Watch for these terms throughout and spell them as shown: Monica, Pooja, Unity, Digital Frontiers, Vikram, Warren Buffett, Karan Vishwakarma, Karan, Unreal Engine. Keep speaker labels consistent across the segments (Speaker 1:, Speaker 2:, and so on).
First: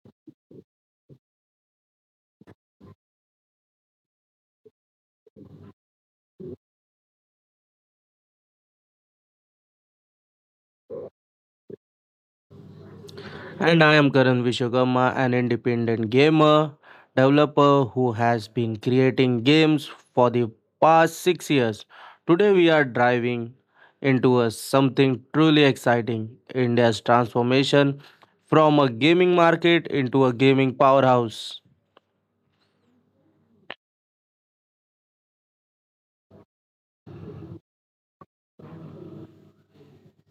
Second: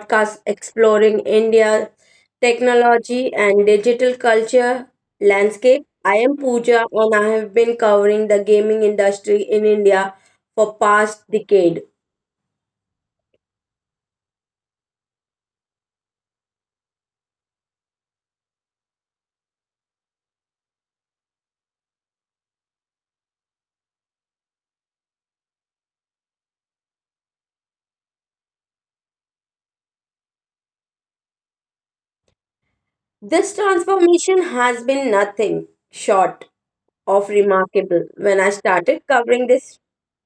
Speaker 1: podcast exploring India technology and digital culture landscape. I am Pooja and I have been covering the gaming industry in India for past decade.
Speaker 2: And I am Karan Vishwakarma, an independent gamer developer who has been creating games for the past 6 years. Today, we are driving into something truly exciting, India's transformation from a gaming market into a gaming powerhouse.
Speaker 1: This transformation has been nothing short of remarkable. When I started covering this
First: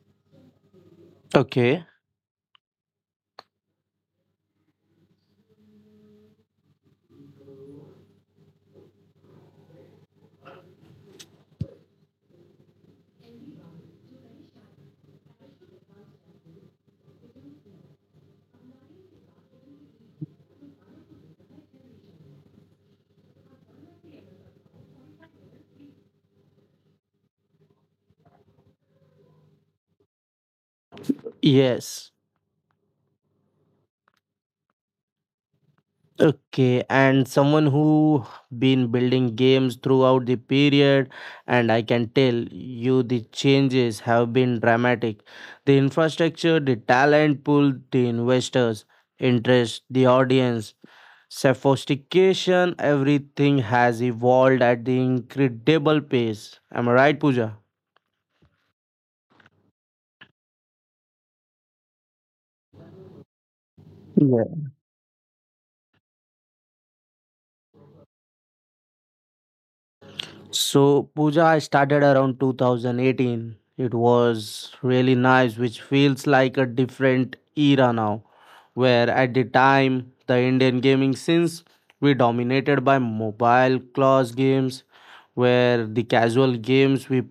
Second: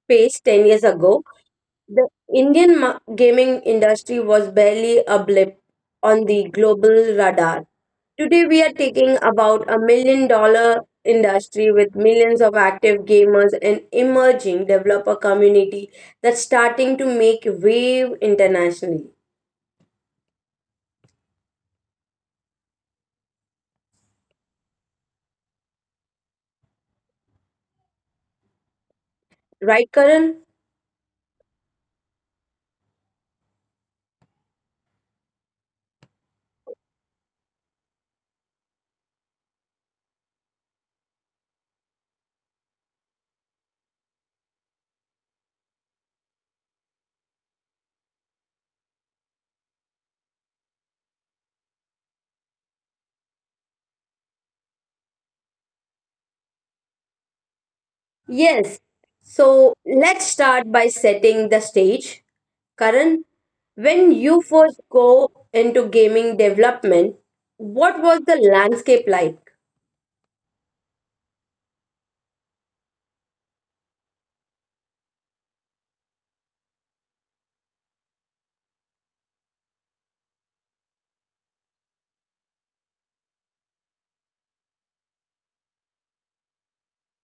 Speaker 1: space 10 years ago,
Speaker 2: Okay,
Speaker 1: the Indian gaming industry was barely a blip on the global radar. Today, we are taking about a $1 million industry with millions of active gamers and emerging developer community that's starting to make wave internationally. Right, Karan?
Speaker 2: yes. Okay, and someone who been building games throughout the period, and I can tell you the changes have been dramatic. The infrastructure, the talent pool, the investors, interest, the audience, sophistication, everything has evolved at the incredible pace. Am I right, Pooja?
Speaker 1: Yes. So let's start by setting the stage. Karan, when you
Speaker 2: Yeah.
Speaker 1: first go into gaming development, what was the landscape like?
Speaker 2: So Puja, started around 2018. It was really nice, which feels like a different era now, where at the time the Indian gaming scenes we dominated by mobile class games, where the casual games we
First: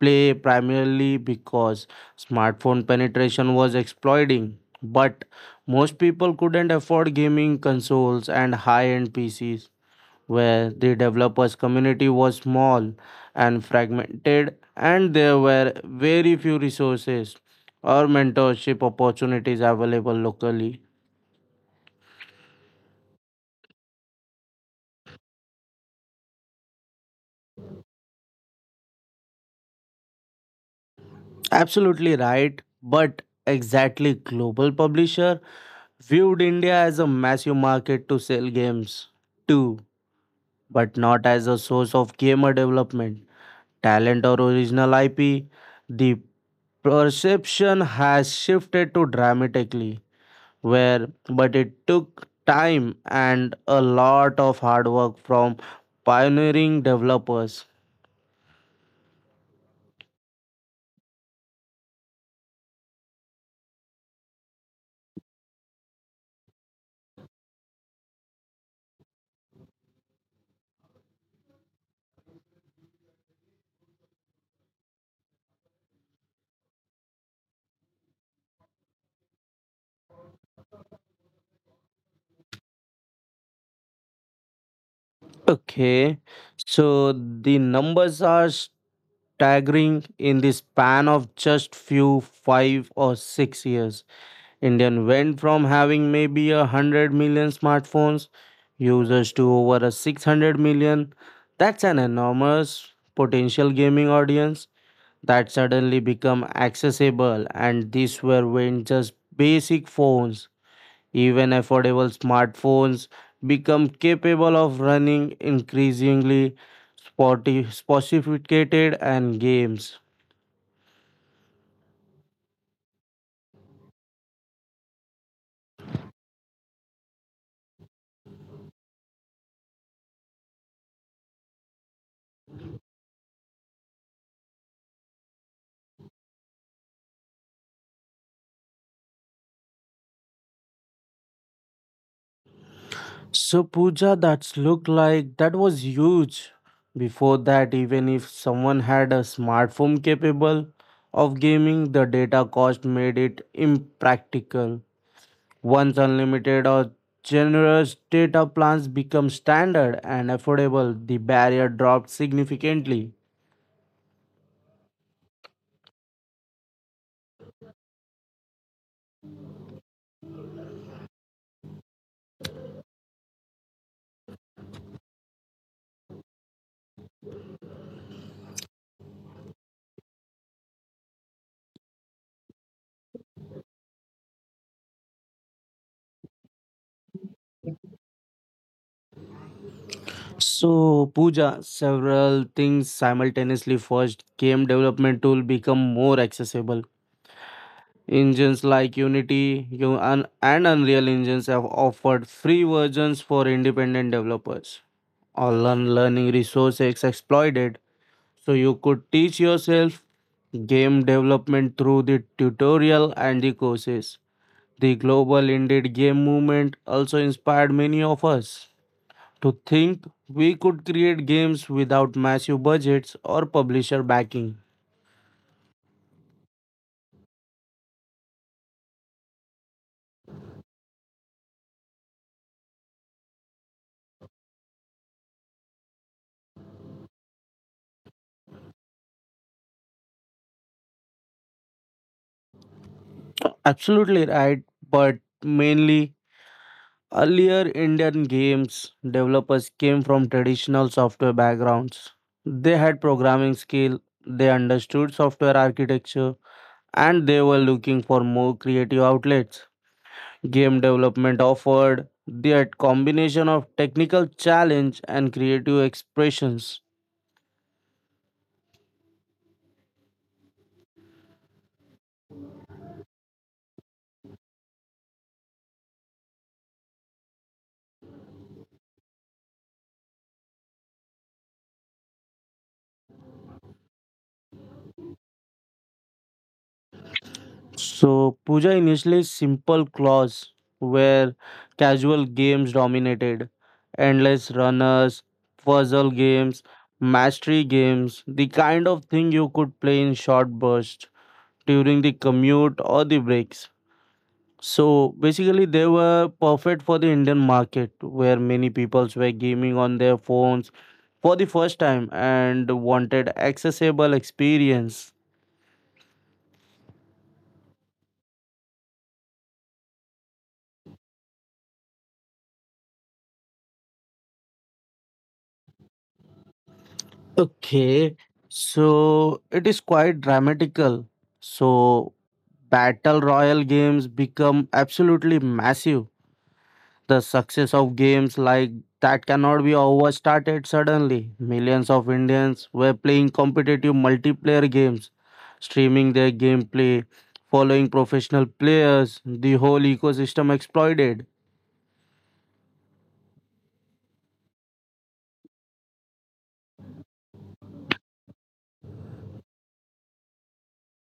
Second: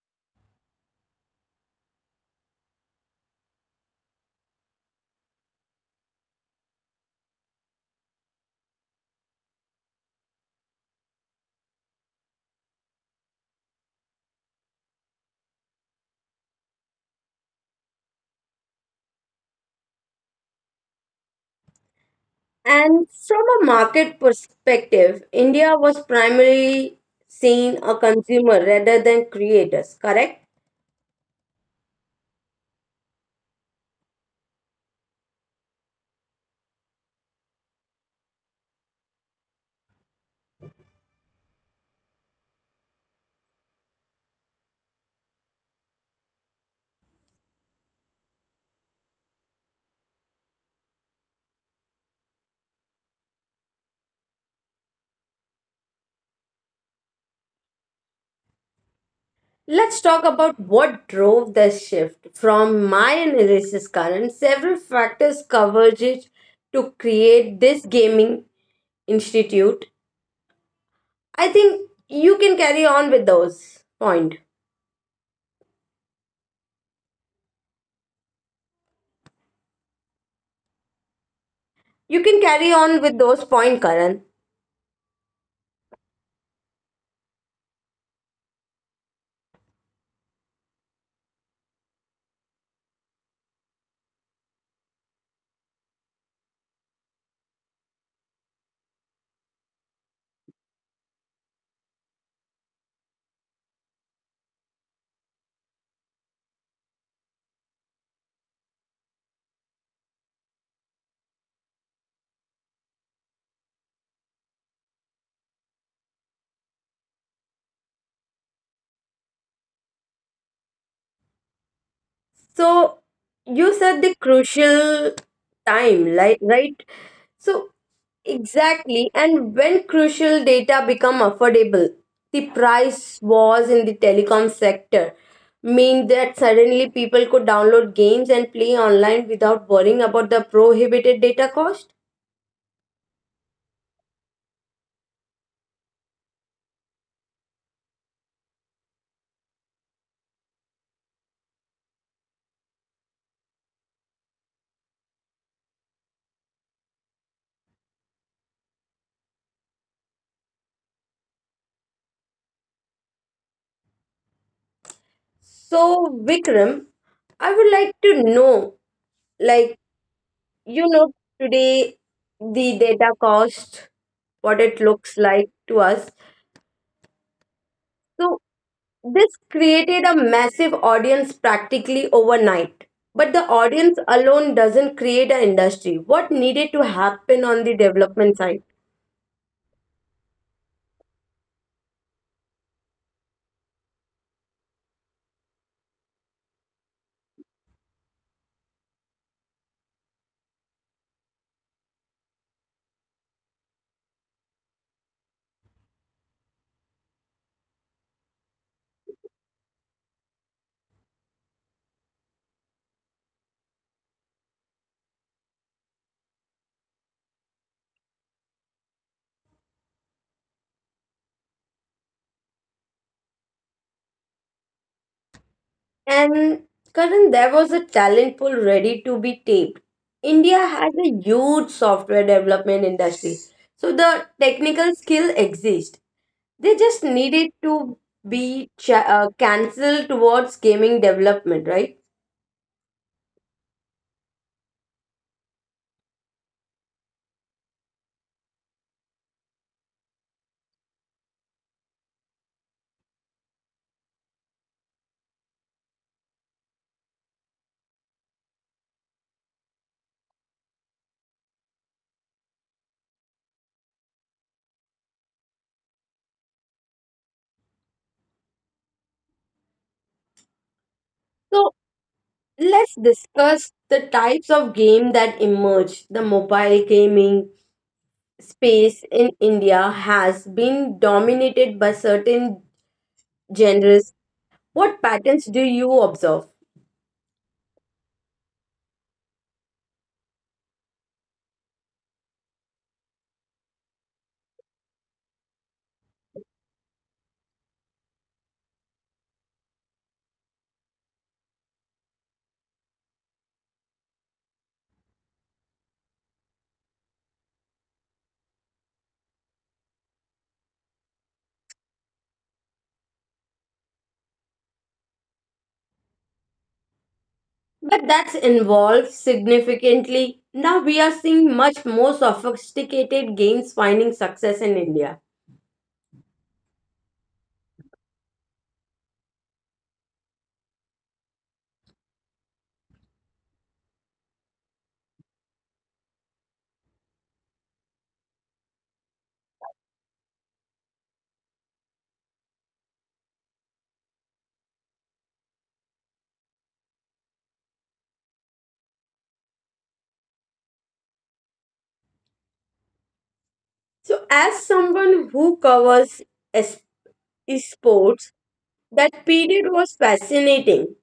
Speaker 2: play primarily because smartphone penetration was exploding. But most people couldn't afford gaming consoles and high end PCs, where the developers community was small and fragmented, and there were very few resources or mentorship opportunities available locally.
Speaker 1: And from a market perspective, India was primarily seen a consumer rather than creators, correct?
Speaker 2: Absolutely right, but exactly, global publisher viewed India as a massive market to sell games to, but not as a source of gamer development talent or original IP. The perception has shifted to dramatically, where but it took time and a lot of hard work from pioneering developers.
Speaker 1: Let's talk about what drove this shift. From my analysis, Karan, several factors converged to create this gaming institute. I think you can carry on with those point. You can carry on with those point, Karan.
Speaker 2: Okay, so the numbers are staggering. In the span of just few 5 or 6 years, indian went from having maybe a 100 million smartphones users to over a 600 million. That's an enormous potential gaming audience that suddenly become accessible, and these were when just basic phones, even affordable smartphones become capable of running increasingly sophisticated and games.
Speaker 1: So you said the crucial time, like right? So exactly, and when crucial data become affordable, the price wars in the telecom sector mean that suddenly people could download games and play online without worrying about the prohibited data cost.
Speaker 2: So Puja, that's look like that was huge. Before that, even if someone had a smartphone capable of gaming, the data cost made it impractical. Once unlimited or generous data plans become standard and affordable, the barrier dropped significantly.
Speaker 1: So Vikram, I would like to know, like you know, today the data cost, what it looks like to us, so this created a massive audience practically overnight. But the audience alone doesn't create an industry. What needed to happen on the development side?
Speaker 2: So, Pooja, several things simultaneously. First, game development tool become more accessible. Engines like Unity and Unreal Engines have offered free versions for independent developers. Online learning resources exploited. So you could teach yourself game development through the tutorial and the courses. The global indie game movement also inspired many of us to think we could create games without massive budgets or publisher backing.
Speaker 1: And Karan, there was a talent pool ready to be taped. India has a huge software development industry. So the technical skill exists. They just needed to be cancelled towards gaming development, right?
Speaker 2: Absolutely right, but mainly earlier Indian games developers came from traditional software backgrounds. They had programming skill, they understood software architecture, and they were looking for more creative outlets. Game development offered that combination of technical challenge and creative expressions.
Speaker 1: So. Let's discuss the types of game that emerge. The mobile gaming space in India has been dominated by certain genres. What patterns do you observe?
Speaker 2: So, Puja, initially simple claws, where casual games dominated, endless runners, puzzle games, mastery games, the kind of thing you could play in short bursts during the commute or the breaks. So basically, they were perfect for the Indian market, where many peoples were gaming on their phones for the first time and wanted accessible experience.
Speaker 1: But that's involved significantly. Now we are seeing much more sophisticated games finding success in India.
Speaker 2: Okay, so it is quite dramatical. So battle royal games become absolutely massive. The success of games like that cannot be overstated. Suddenly, millions of Indians were playing competitive multiplayer games, streaming their gameplay, following professional players, the whole ecosystem exploited.
Speaker 1: So, as someone who covers es- esports, that period was fascinating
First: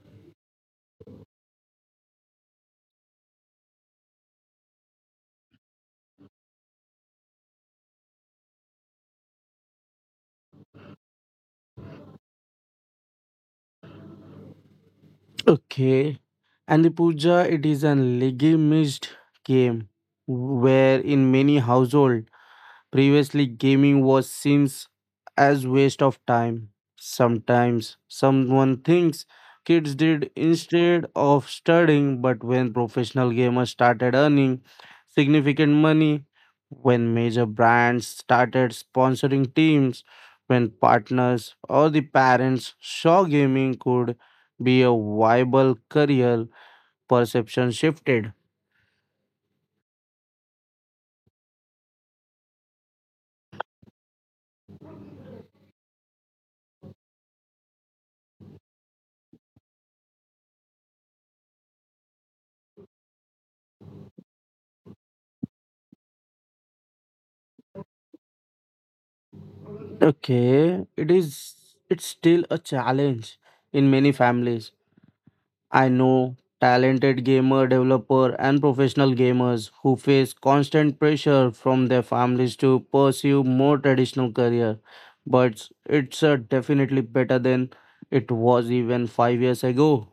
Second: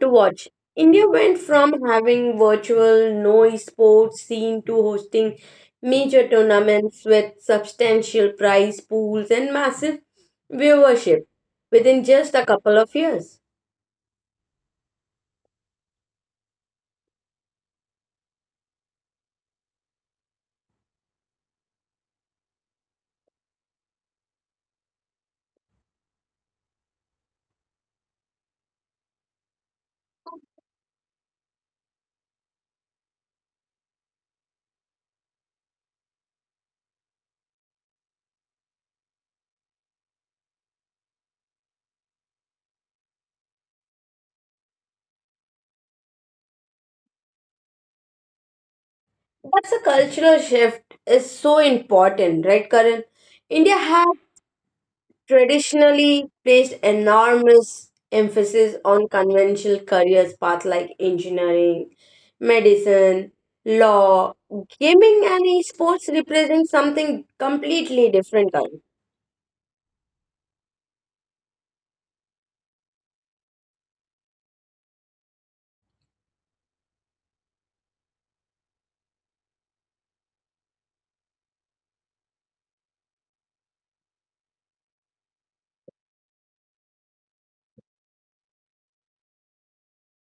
Speaker 1: to watch. India went from having virtual no esports scene to hosting major tournaments with substantial prize pools and massive viewership within just a couple of years.
Speaker 2: Okay. And the Puja, it is an legitimized game, where in many household previously, gaming was seen as waste of time. Sometimes someone thinks kids did instead of studying, but when professional gamers started earning significant money, when major brands started sponsoring teams, when partners or the parents saw gaming could be a viable career, perception shifted.
Speaker 1: That's a cultural shift is so important, right, Karan? India has traditionally placed enormous emphasis on conventional careers paths like engineering, medicine, law, gaming, and esports represent something completely different, Karan.
Speaker 2: Okay, it is it's still a challenge in many families. I know talented gamer developer and professional gamers who face constant pressure from their families to pursue more traditional career, but it's definitely better than it was even 5 years ago.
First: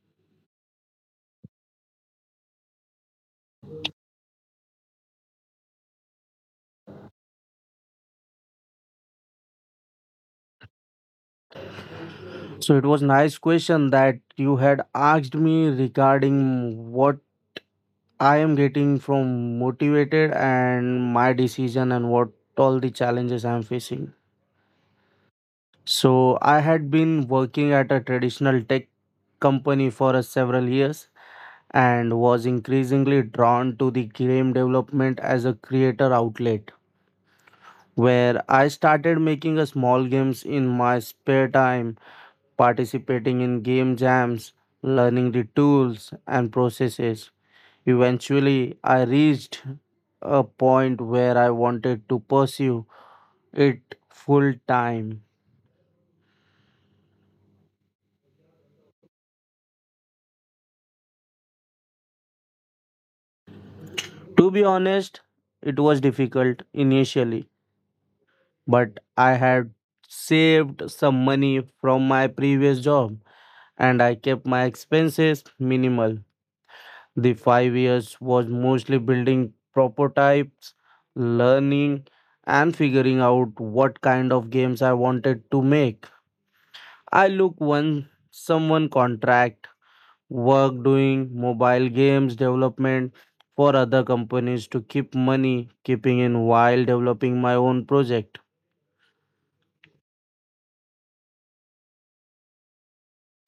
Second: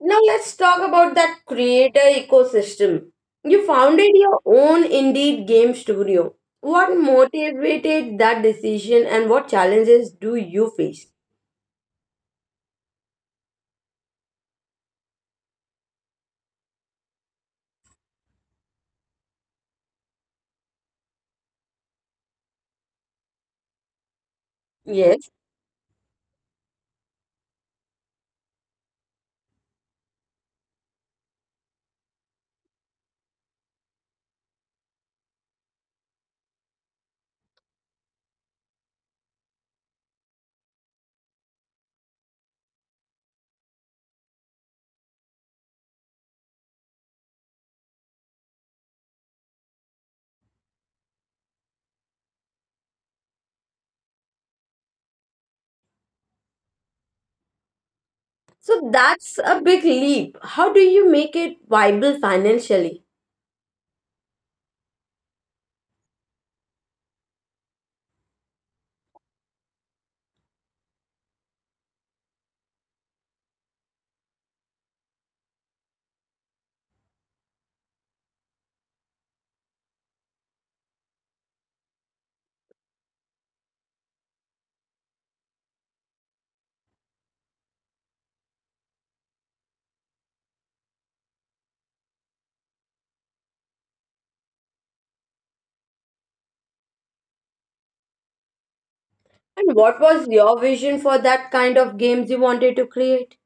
Speaker 1: Now let's talk about that creator ecosystem. You founded your own Indeed game studio. What motivated that decision and what challenges do you face?
Speaker 2: So it was nice question that you had asked me regarding what I am getting from motivated and my decision and what all the challenges I am facing.
Speaker 1: Yes,
Speaker 2: So I had been working at a traditional tech company for a several years and was increasingly drawn to the game development as a creator outlet, where I started making a small games in my spare time, participating in game jams, learning the tools and processes. Eventually, I reached a point where I wanted to pursue it full time.
Speaker 1: so that's a big leap. How do you make it viable financially?
Speaker 2: To be honest, it was difficult initially, but I had saved some money from my previous job and I kept my expenses minimal. The 5 years was mostly building prototypes, learning, and figuring out what kind of games I wanted to make. I look when someone contract work doing mobile games development for other companies to keep money keeping in while developing my own project.
Speaker 1: And what was your vision for that kind of games you wanted to create?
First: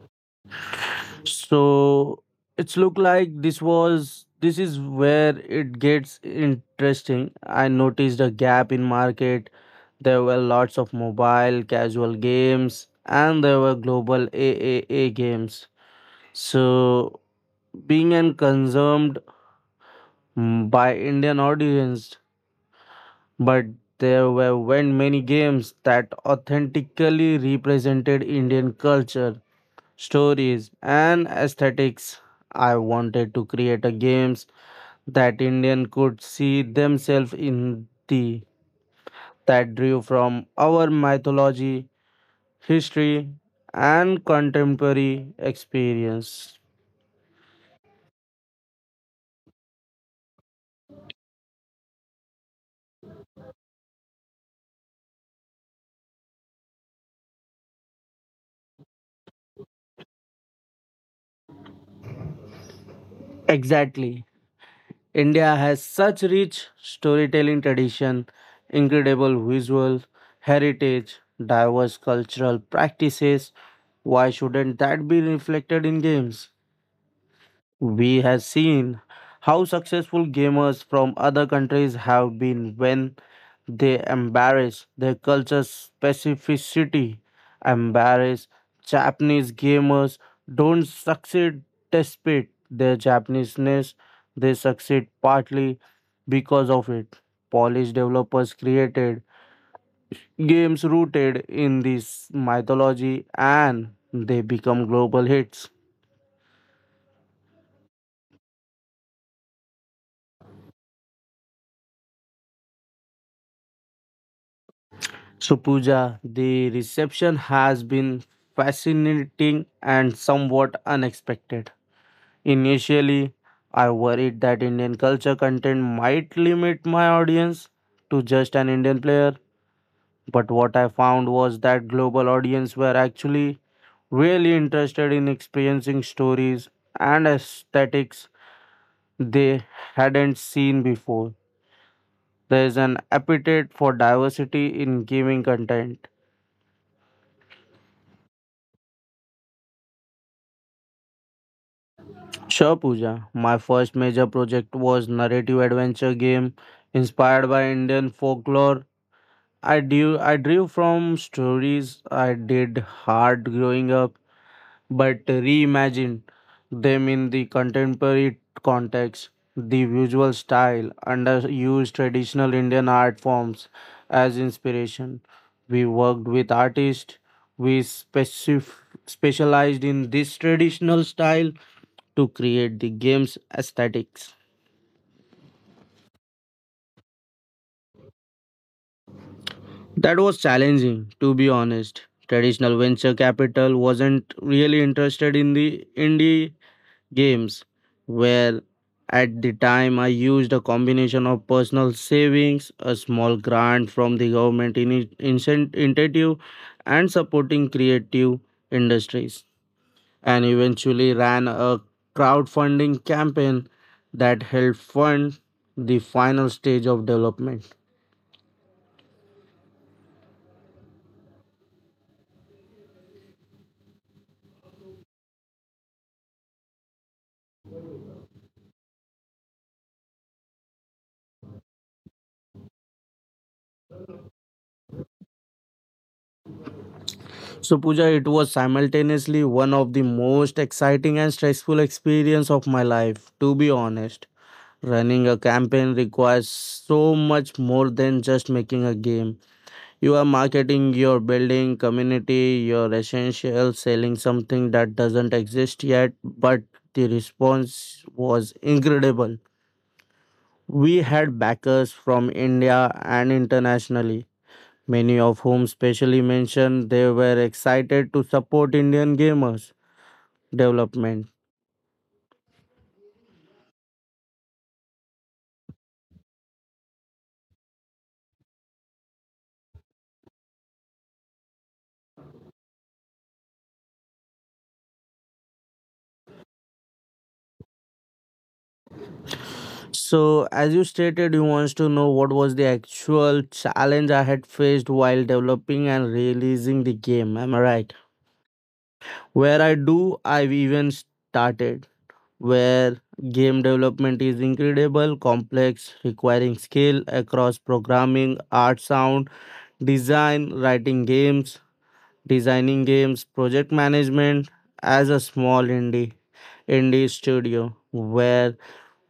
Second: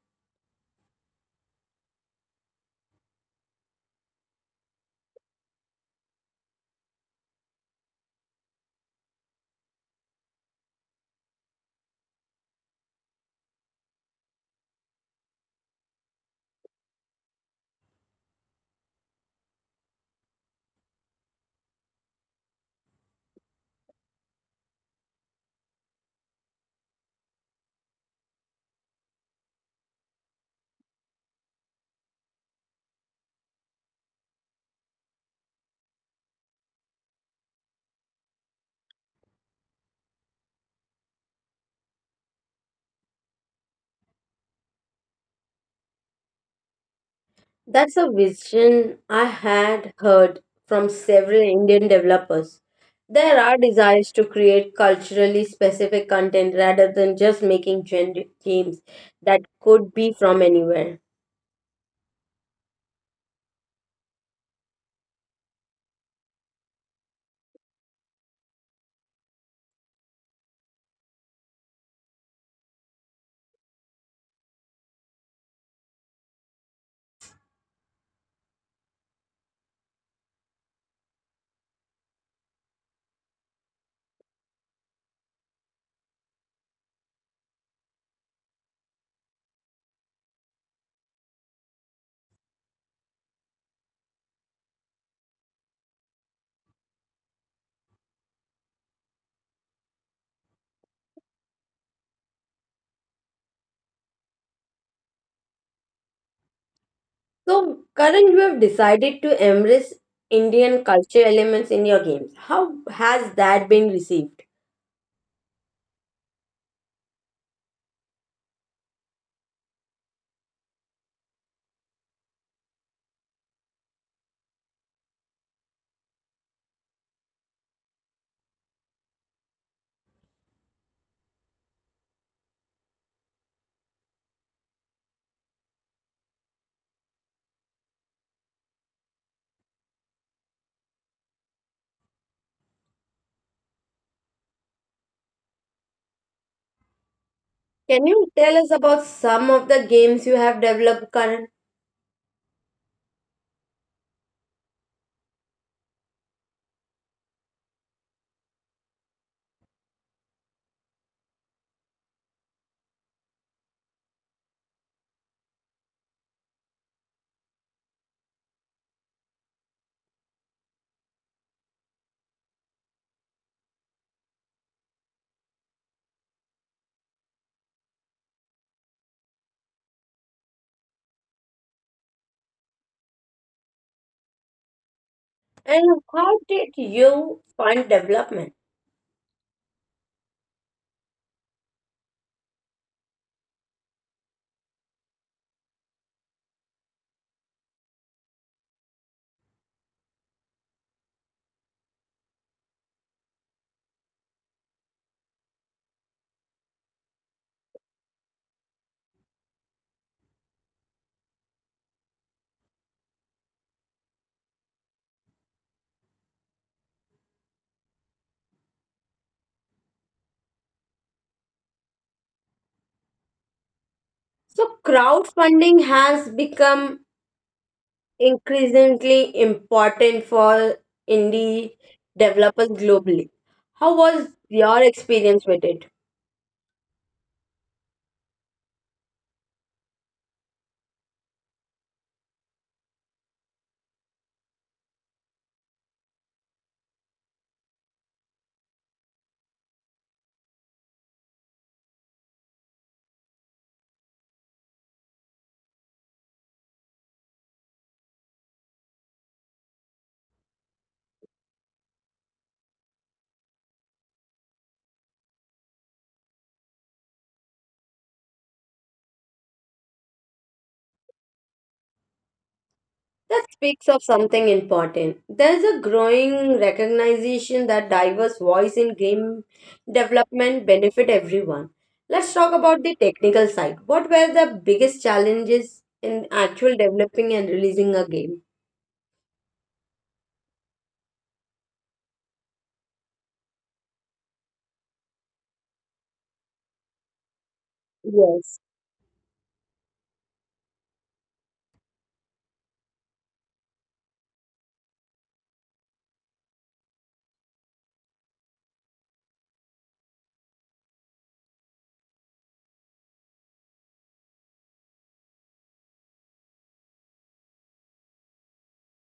Speaker 2: So it's look like this was this is where it gets interesting. I noticed a gap in market. There were lots of mobile casual games and there were global AAA games. So being and consumed by Indian audience, but there were when many games that authentically represented Indian culture, stories and aesthetics. I wanted to create a games that Indian could see themselves in, the that drew from our mythology, history, and contemporary experience.
Speaker 1: That's a vision I had heard from several Indian developers. There are desires to create culturally specific content rather than just making generic games that could be from anywhere.
Speaker 2: Exactly. India has such rich storytelling tradition, incredible visual heritage, diverse cultural practices. Why shouldn't that be reflected in games? We have seen how successful gamers from other countries have been when they embrace their culture's specificity. Embrace Japanese gamers don't succeed despite their Japaneseness. They succeed partly because of it. Polish developers created games rooted in this mythology and they become global hits.
Speaker 1: So, Karan, you have decided to embrace Indian culture elements in your games. How has that been received?
Speaker 2: So, Pooja, the reception has been fascinating and somewhat unexpected. Initially, I worried that Indian culture content might limit my audience to just an Indian player, but what I found was that global audience were actually really interested in experiencing stories and aesthetics they hadn't seen before. There is an appetite for diversity in gaming content.
Speaker 1: Can you tell us about some of the games you have developed current
Speaker 2: Sure, Pooja. My first major project was narrative adventure game inspired by Indian folklore. I drew from stories I did hard growing up, but reimagined them in the contemporary context. The visual style underused traditional Indian art forms as inspiration. We worked with artists. We specif- specialized in this traditional style to create the game's aesthetics.
Speaker 1: and how did you fund development?
Speaker 2: That was challenging, to be honest. Traditional venture capital wasn't really interested in the indie games, where at the time I used a combination of personal savings, a small grant from the government in incentive, and supporting creative industries, and eventually ran a crowdfunding campaign that helped fund the final stage of development.
Speaker 1: So crowdfunding has become increasingly important for indie developers globally. How was your experience with it?
Speaker 2: So Pooja, it was simultaneously one of the most exciting and stressful experience of my life, to be honest. Running a campaign requires so much more than just making a game. You are marketing, you're building, community, you're essential, selling something that doesn't exist yet, but the response was incredible. We had backers from India and internationally. Many of whom specially mentioned they were excited to support Indian gamers development.
Speaker 1: That speaks of something important. There's a growing recognition that diverse voice in game development benefit everyone. Let's talk about the technical side. What were the biggest challenges in actual developing and releasing a game?
Speaker 2: So as you stated you wants to know what was the actual challenge I had faced while developing and releasing the game. Am I right?
Speaker 1: Yes.
Speaker 2: Where I do I've even started, where game development is incredible, complex, requiring skill across programming, art sound, design, writing games, designing games, project management as a small indie studio, where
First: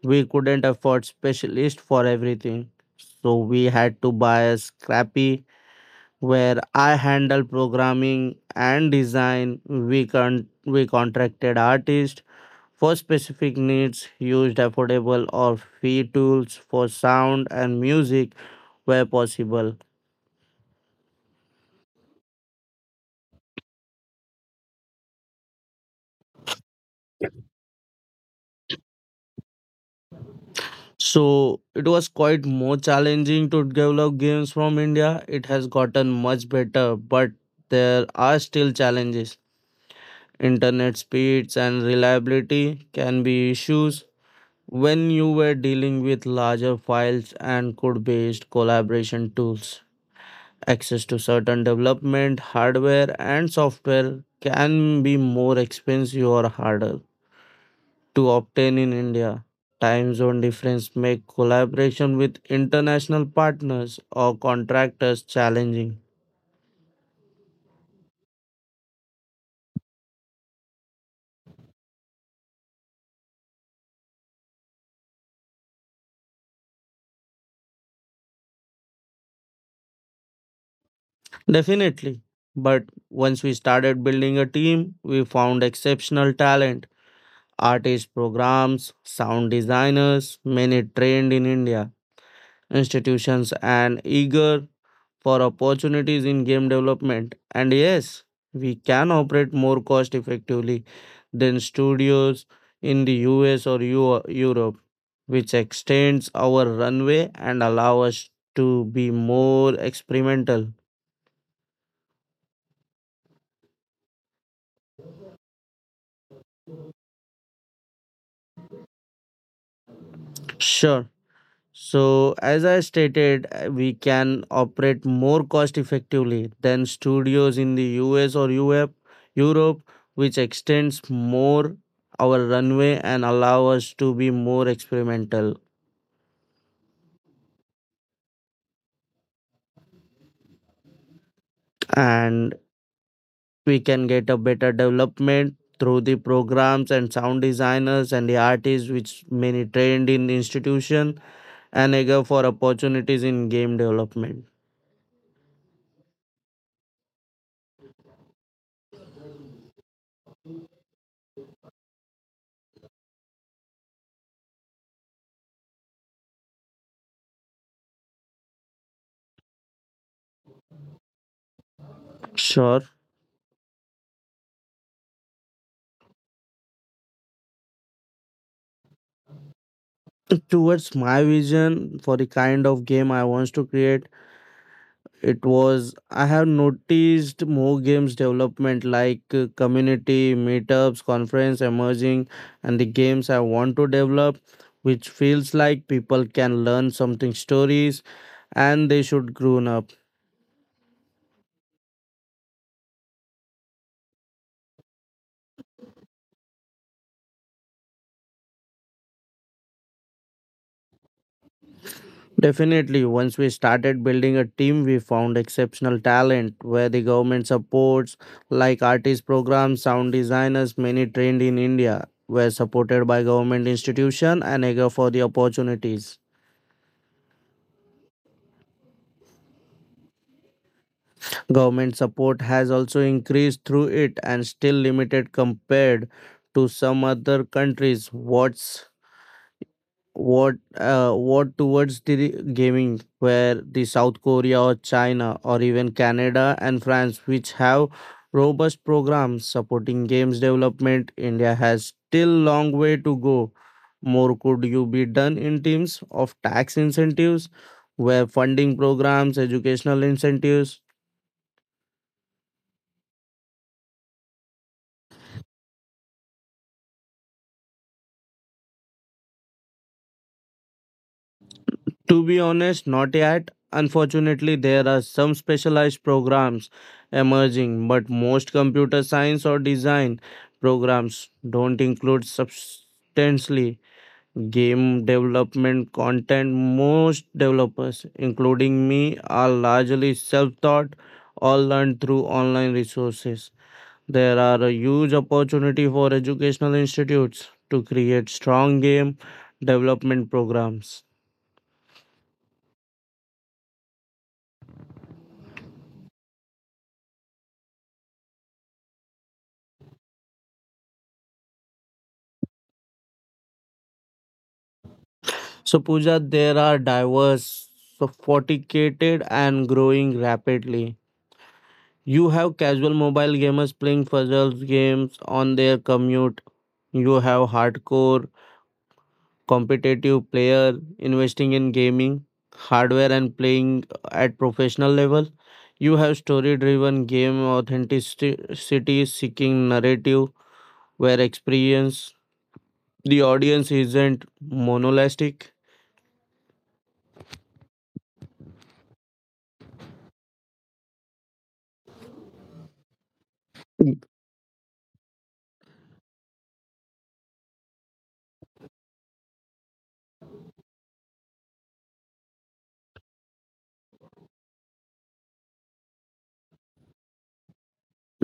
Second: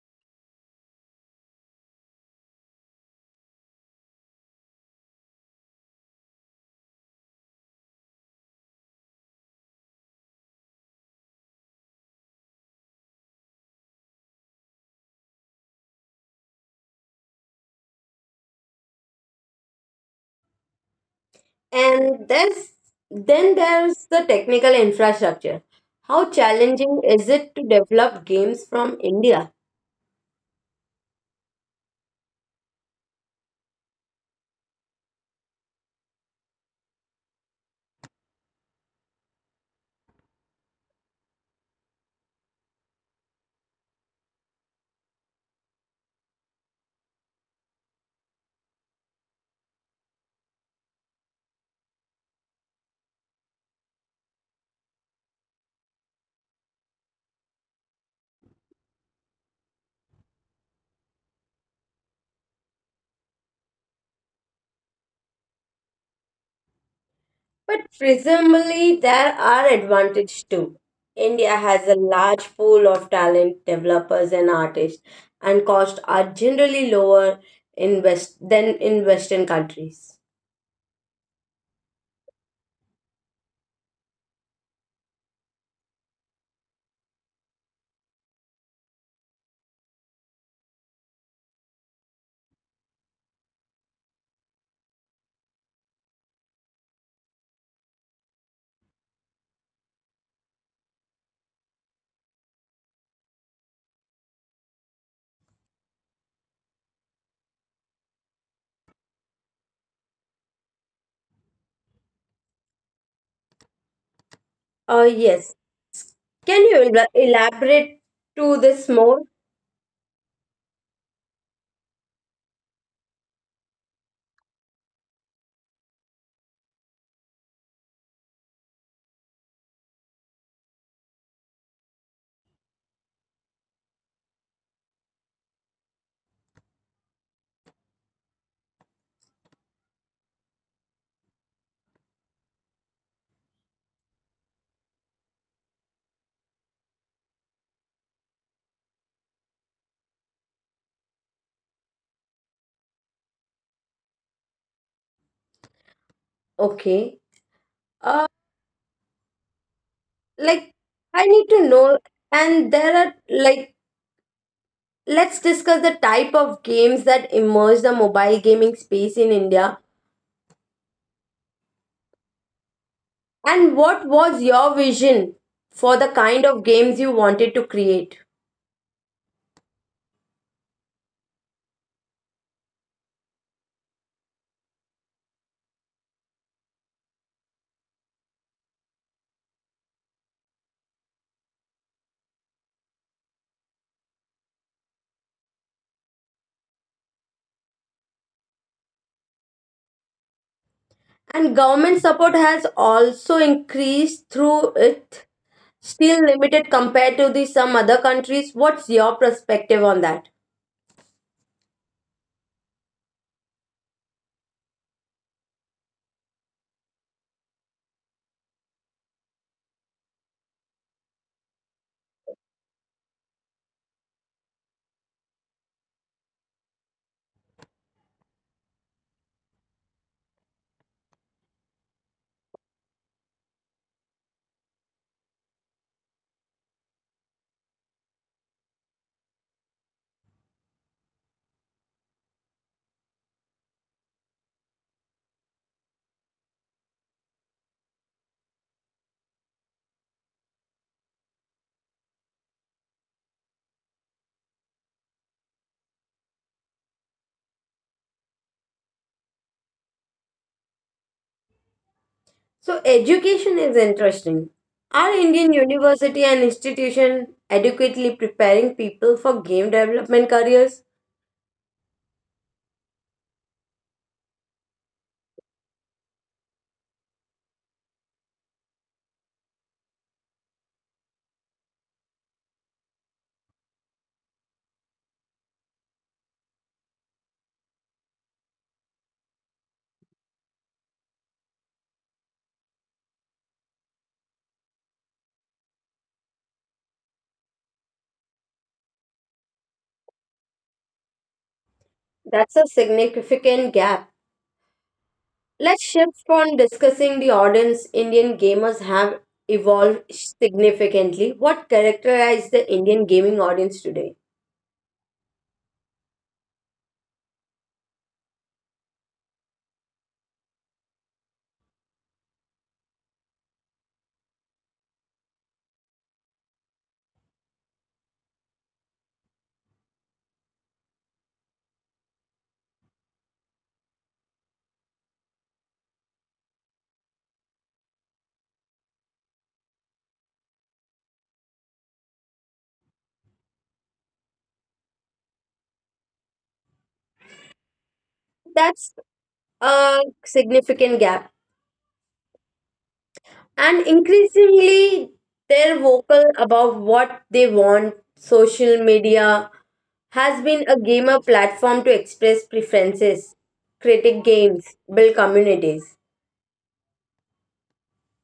Speaker 2: we couldn't afford specialists for everything. So we had to buy a scrappy, where I handle programming and design. We contracted artists for specific needs, used affordable or free tools for sound and music where possible.
Speaker 1: And there's Then there's the technical infrastructure. How challenging is it to develop games from India?
Speaker 2: So it was quite more challenging to develop games from India. It has gotten much better, but there are still challenges. Internet speeds and reliability can be issues when you were dealing with larger files and code based collaboration tools. Access to certain development hardware and software can be more expensive or harder to obtain in India. Time zone difference make collaboration with international partners or contractors challenging.
Speaker 1: But presumably, there are advantages too. India has a large pool of talent, developers, and artists, and costs are generally lower in West than in Western countries.
Speaker 2: Definitely. But once we started building a team, we found exceptional talent, artist programs, sound designers, many trained in India, institutions and eager for opportunities in game development. And yes, we can operate more cost effectively than studios in the US or Europe, which extends our runway and allow us to be more experimental.
Speaker 1: Oh, yes. Can you elaborate to this more?
Speaker 2: Sure. So, as I stated, we can operate more cost effectively than studios in the US or Europe, which extends more our runway and allow us to be more experimental. And we can get a better development through the programs and sound designers and the artists which many trained in the institution and eager for opportunities in game development.
Speaker 1: Okay. Uh, like I need to know, and there are like let's discuss the type of games that emerge the mobile gaming space in India
Speaker 2: Sure.
Speaker 1: and what was your vision for the kind of games you wanted to create?
Speaker 2: Towards my vision for the kind of game I wants to create, it was I have noticed more games development like community meetups, conference emerging, and the games I want to develop, which feels like people can learn something stories, and they should grown up.
Speaker 1: And government support has also increased through it, still limited compared to the some other countries. What's your perspective on that?
Speaker 2: Definitely, once we started building a team, we found exceptional talent where the government supports, like artist programs, sound designers, many trained in India, were supported by government institution and eager for the opportunities. Government support has also increased through it and still limited compared to some other countries. What towards the gaming where the south korea or china or even canada and france which have robust programs supporting games development india has still long way to go. More could you be done in terms of tax incentives where funding programs educational incentives.
Speaker 1: So education is interesting. Are Indian university and institution adequately preparing people for game development careers?
Speaker 2: To be honest, not yet. Unfortunately, there are some specialized programs emerging, but most computer science or design programs don't include substantially game development content. Most developers, including me, are largely self taught or learned through online resources. There are a huge opportunity for educational institutes to create strong game development programs.
Speaker 1: That's a significant gap. Let's shift from discussing the audience Indian gamers have evolved significantly. What characterizes the Indian gaming audience today?
Speaker 2: So, Pooja, there are diverse, sophisticated, and growing rapidly. You have casual mobile gamers playing puzzles games on their commute. You have hardcore competitive player investing in gaming hardware and playing at professional level. You have story-driven game authenticity seeking narrative where experience the audience isn't monolithic.
Speaker 1: That's a significant gap. And increasingly, they're vocal about what they want. Social media has been a gamer platform to express preferences, critique games, build communities.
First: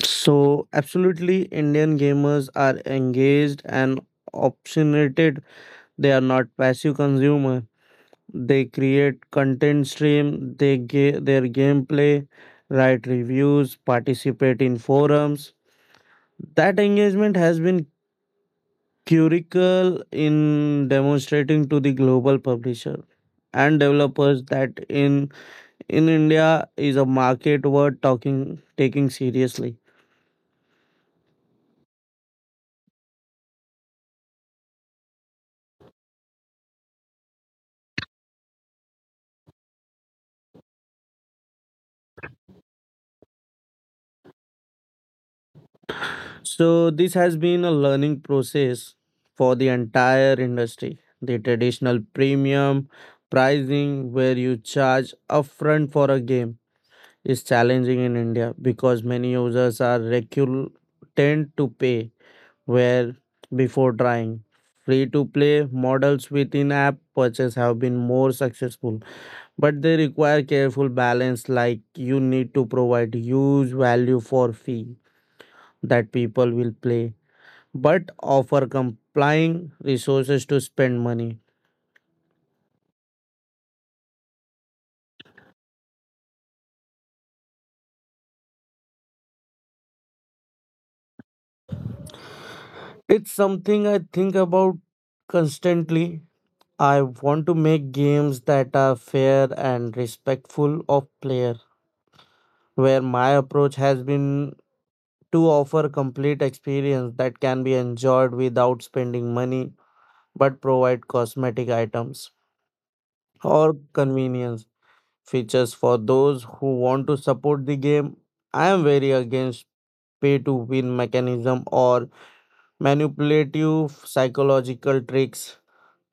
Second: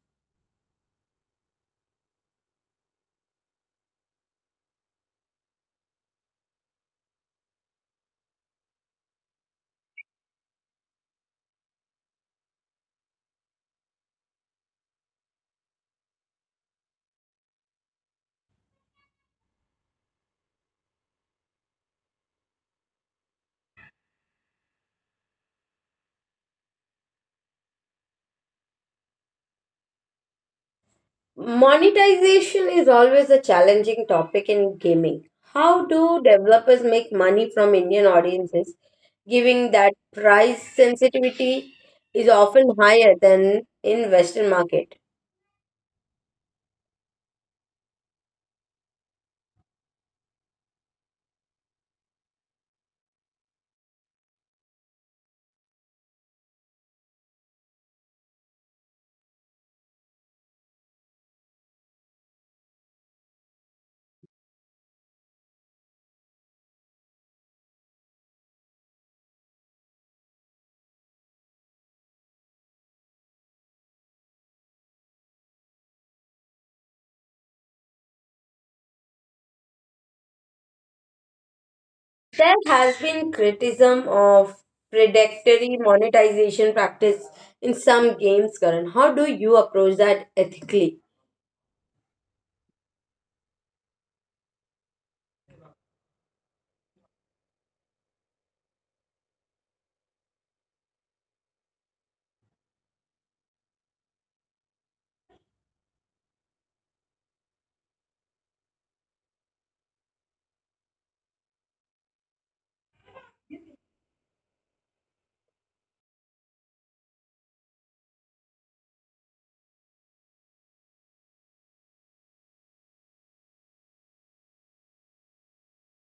Speaker 2: So, absolutely, Indian gamers are engaged and opinionated. They are not passive consumer. They create content stream. Their gameplay, write reviews, participate in forums. That engagement has been critical in demonstrating to the global publisher and developers that in India is a market worth talking taking seriously.
Speaker 1: Monetization is always a challenging topic in gaming. How do developers make money from Indian audiences, given that price sensitivity is often higher than in Western market?
Speaker 2: So this has been a learning process for the entire industry. The traditional premium pricing where you charge upfront for a game is challenging in India because many users are reluctant to pay where before trying. Free to play models with in app purchase have been more successful, but they require careful balance like you need to provide huge value for fee that people will play but offer complying resources to spend money.
Speaker 1: There has been criticism of predatory monetization practice in some games, Karan. How do you approach that ethically?
Speaker 2: It's something I think about constantly. I want to make games that are fair and respectful of player, where my approach has been to offer complete experience that can be enjoyed without spending money but provide cosmetic items or convenience features for those who want to support the game. I am very against pay to win mechanism or manipulative psychological tricks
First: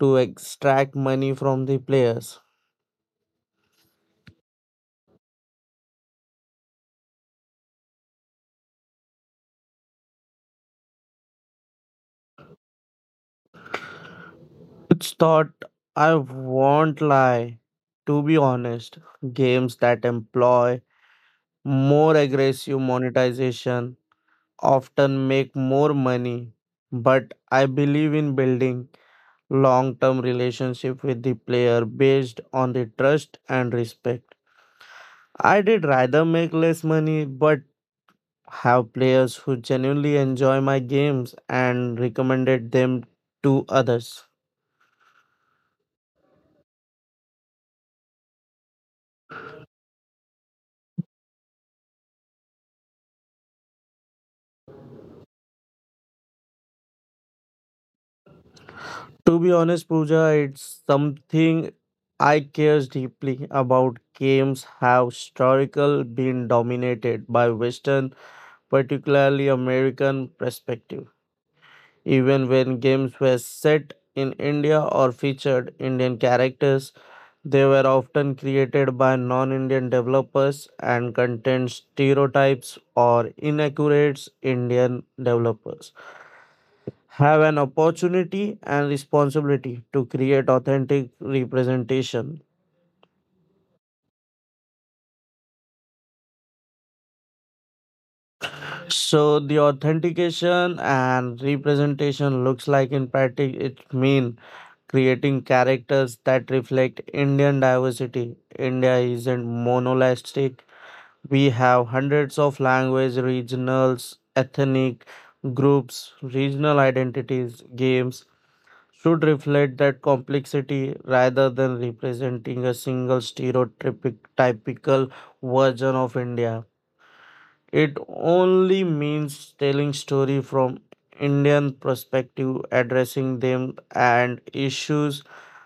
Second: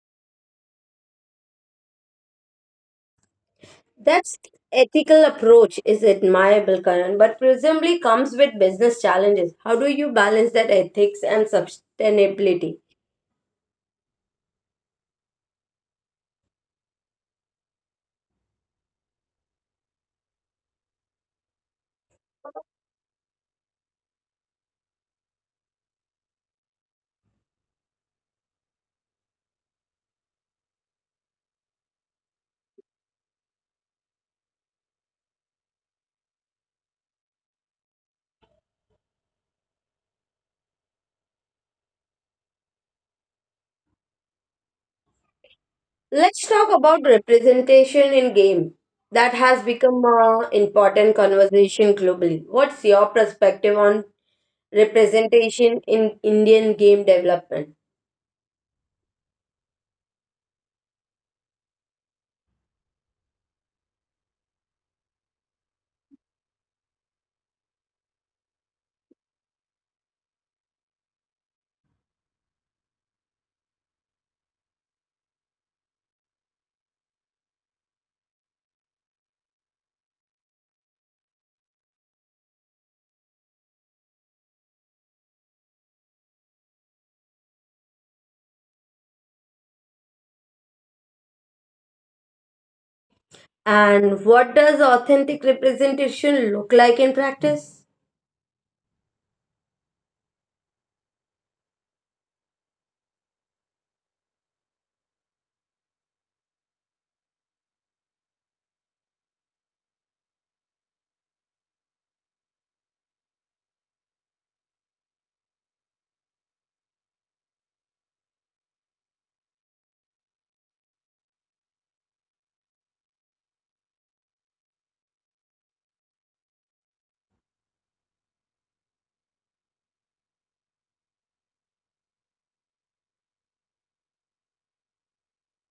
Speaker 2: to extract money from the players.
Speaker 1: That's ethical approach is admirable, Karan, but presumably comes with business challenges. How do you balance that ethics and sustainability?
Speaker 2: It's thought, I won't lie. To be honest, games that employ more aggressive monetization often make more money. But I believe in building long term relationship with the player based on the trust and respect. I did rather make less money but have players who genuinely enjoy my games and recommended them to others.
Speaker 1: Let's talk about representation in game. That has become an important conversation globally. What's your perspective on representation in Indian game development?
Speaker 2: To be honest, Pooja, it's something I cares deeply about. Games have historical been dominated by Western, particularly American perspective. Even when games were set in India or featured Indian characters, they were often created by non Indian developers and contained stereotypes or inaccurate Indian developers have an opportunity and responsibility to create authentic representation.
Speaker 1: And what does authentic representation look like in practice?
Speaker 2: So the authentication and representation looks like in practice it means creating characters that reflect Indian diversity. India isn't monolithic. We have hundreds of language, regionals, ethnic groups, regional identities. Games should reflect that complexity rather than representing a single stereotypic typical version of India. It only means telling story from Indian perspective, addressing them and issues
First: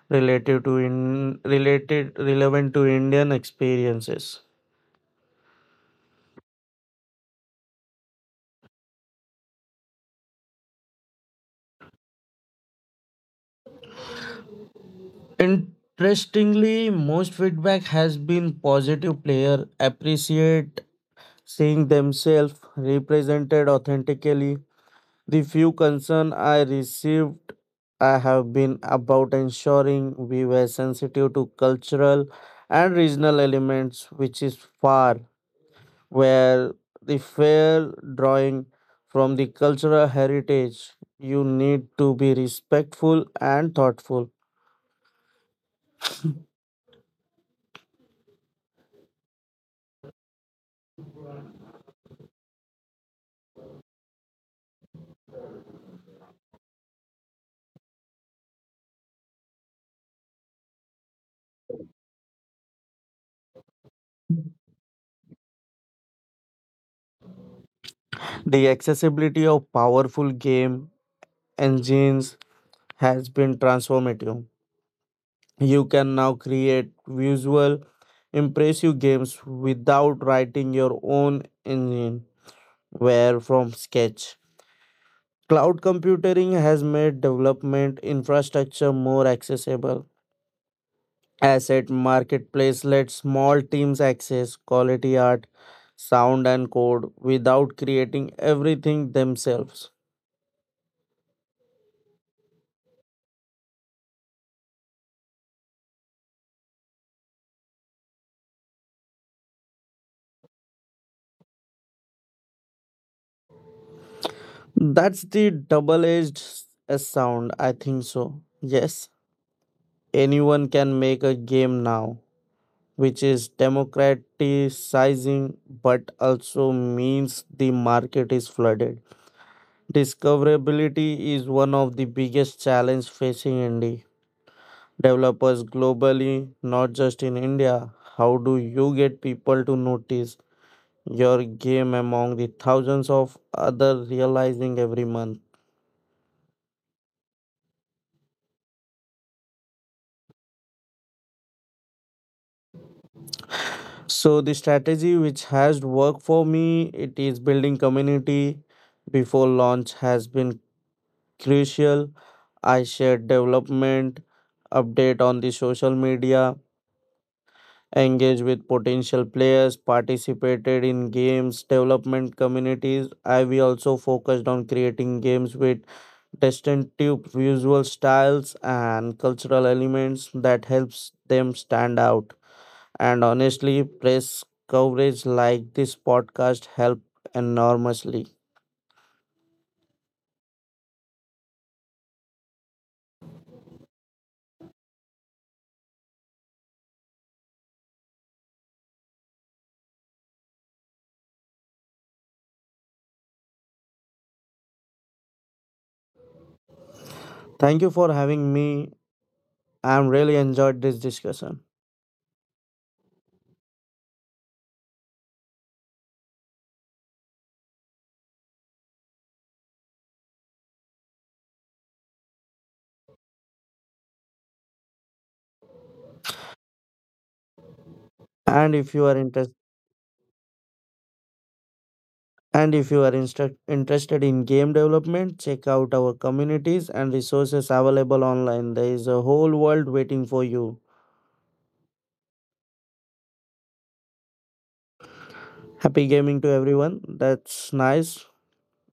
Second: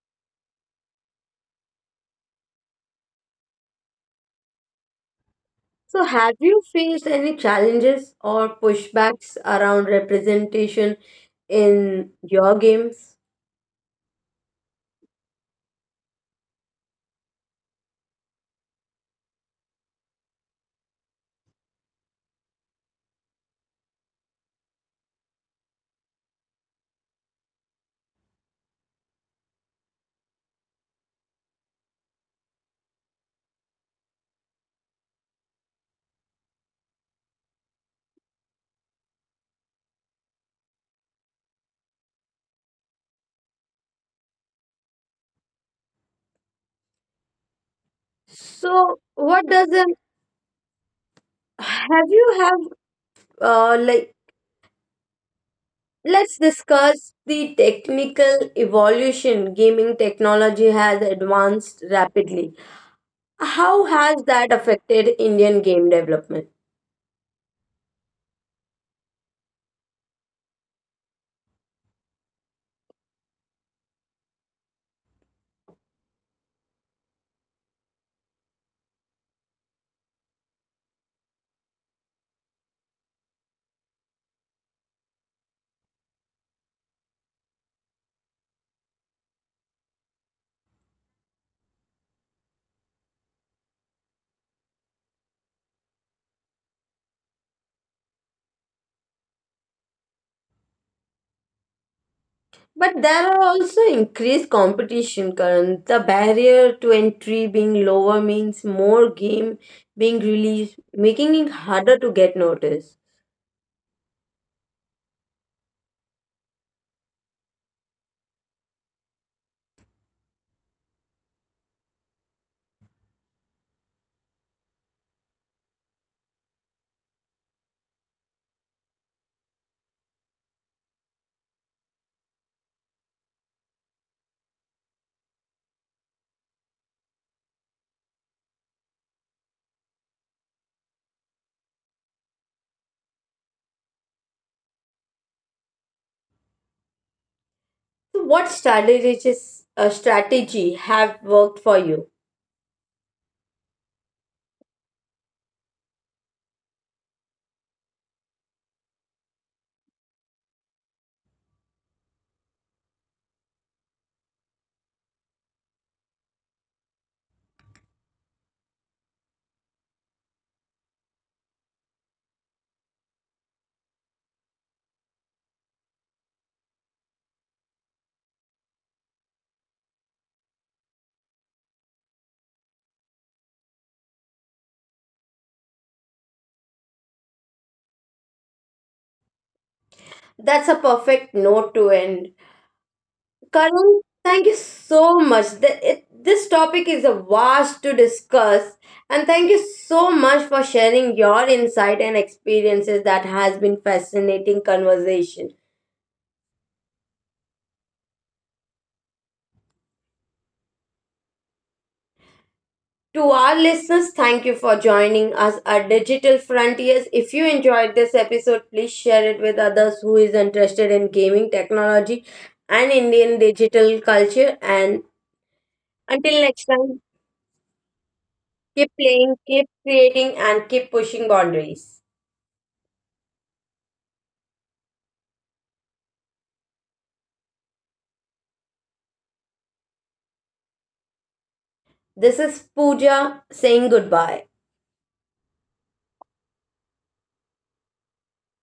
Speaker 2: related to in related relevant to Indian experiences.
Speaker 1: So, have you faced any challenges or pushbacks around representation in your games?
Speaker 2: Interestingly, most feedback has been positive. Player appreciate seeing themselves represented authentically. The few concern I received I have been about ensuring we were sensitive to cultural and regional elements, which is far where the fair drawing from the cultural heritage. You need to be respectful and thoughtful.
Speaker 1: So, what does an have you have like let's discuss the technical evolution gaming technology has advanced rapidly. How has that affected Indian game development?
Speaker 2: The accessibility of powerful game engines has been transformative. You can now create visual, impressive games without writing your own engine, where from sketch. Cloud computing has made development infrastructure more accessible. Asset marketplace lets small teams access quality art, sound, and code without creating everything themselves.
Speaker 1: But there are also increased competition, Karan. The barrier to entry being lower means more game being released, making it harder to get noticed.
Speaker 2: That's the double edged s sound, I think so. Yes, anyone can make a game now, which is democratizing but also means the market is flooded. Discoverability is one of the biggest challenge facing indie developers globally, not just in India. How do you get people to notice your game among the thousands of other realizing every month?
Speaker 1: So what strategy have worked for you?
Speaker 2: So the strategy which has worked for me, it is building community before launch has been crucial. I share development, update on the social media, engage with potential players, participated in games development communities. I We also focused on creating games with distinctive visual styles and cultural elements that helps them stand out. And honestly, press coverage like this podcast helped enormously.
Speaker 1: That's a perfect note to end. Karan, thank you so much. This topic is a vast to discuss. And thank you so much for sharing your insight and experiences that has been fascinating conversation.
Speaker 2: Thank you for having me. I'm really enjoyed this discussion.
Speaker 1: To our listeners, thank you for joining us at Digital Frontiers. If you enjoyed this episode, please share it with others who is interested in gaming technology and Indian digital culture. And until next time,
Speaker 2: And if
Speaker 1: keep
Speaker 2: you are
Speaker 1: playing,
Speaker 2: interested
Speaker 1: keep creating, and keep pushing boundaries.
Speaker 2: and if you are instru- interested in game development, check out our communities and resources available online. There is a whole world waiting for you.
Speaker 1: This is Pooja saying goodbye.
Speaker 2: Happy gaming to everyone. That's nice.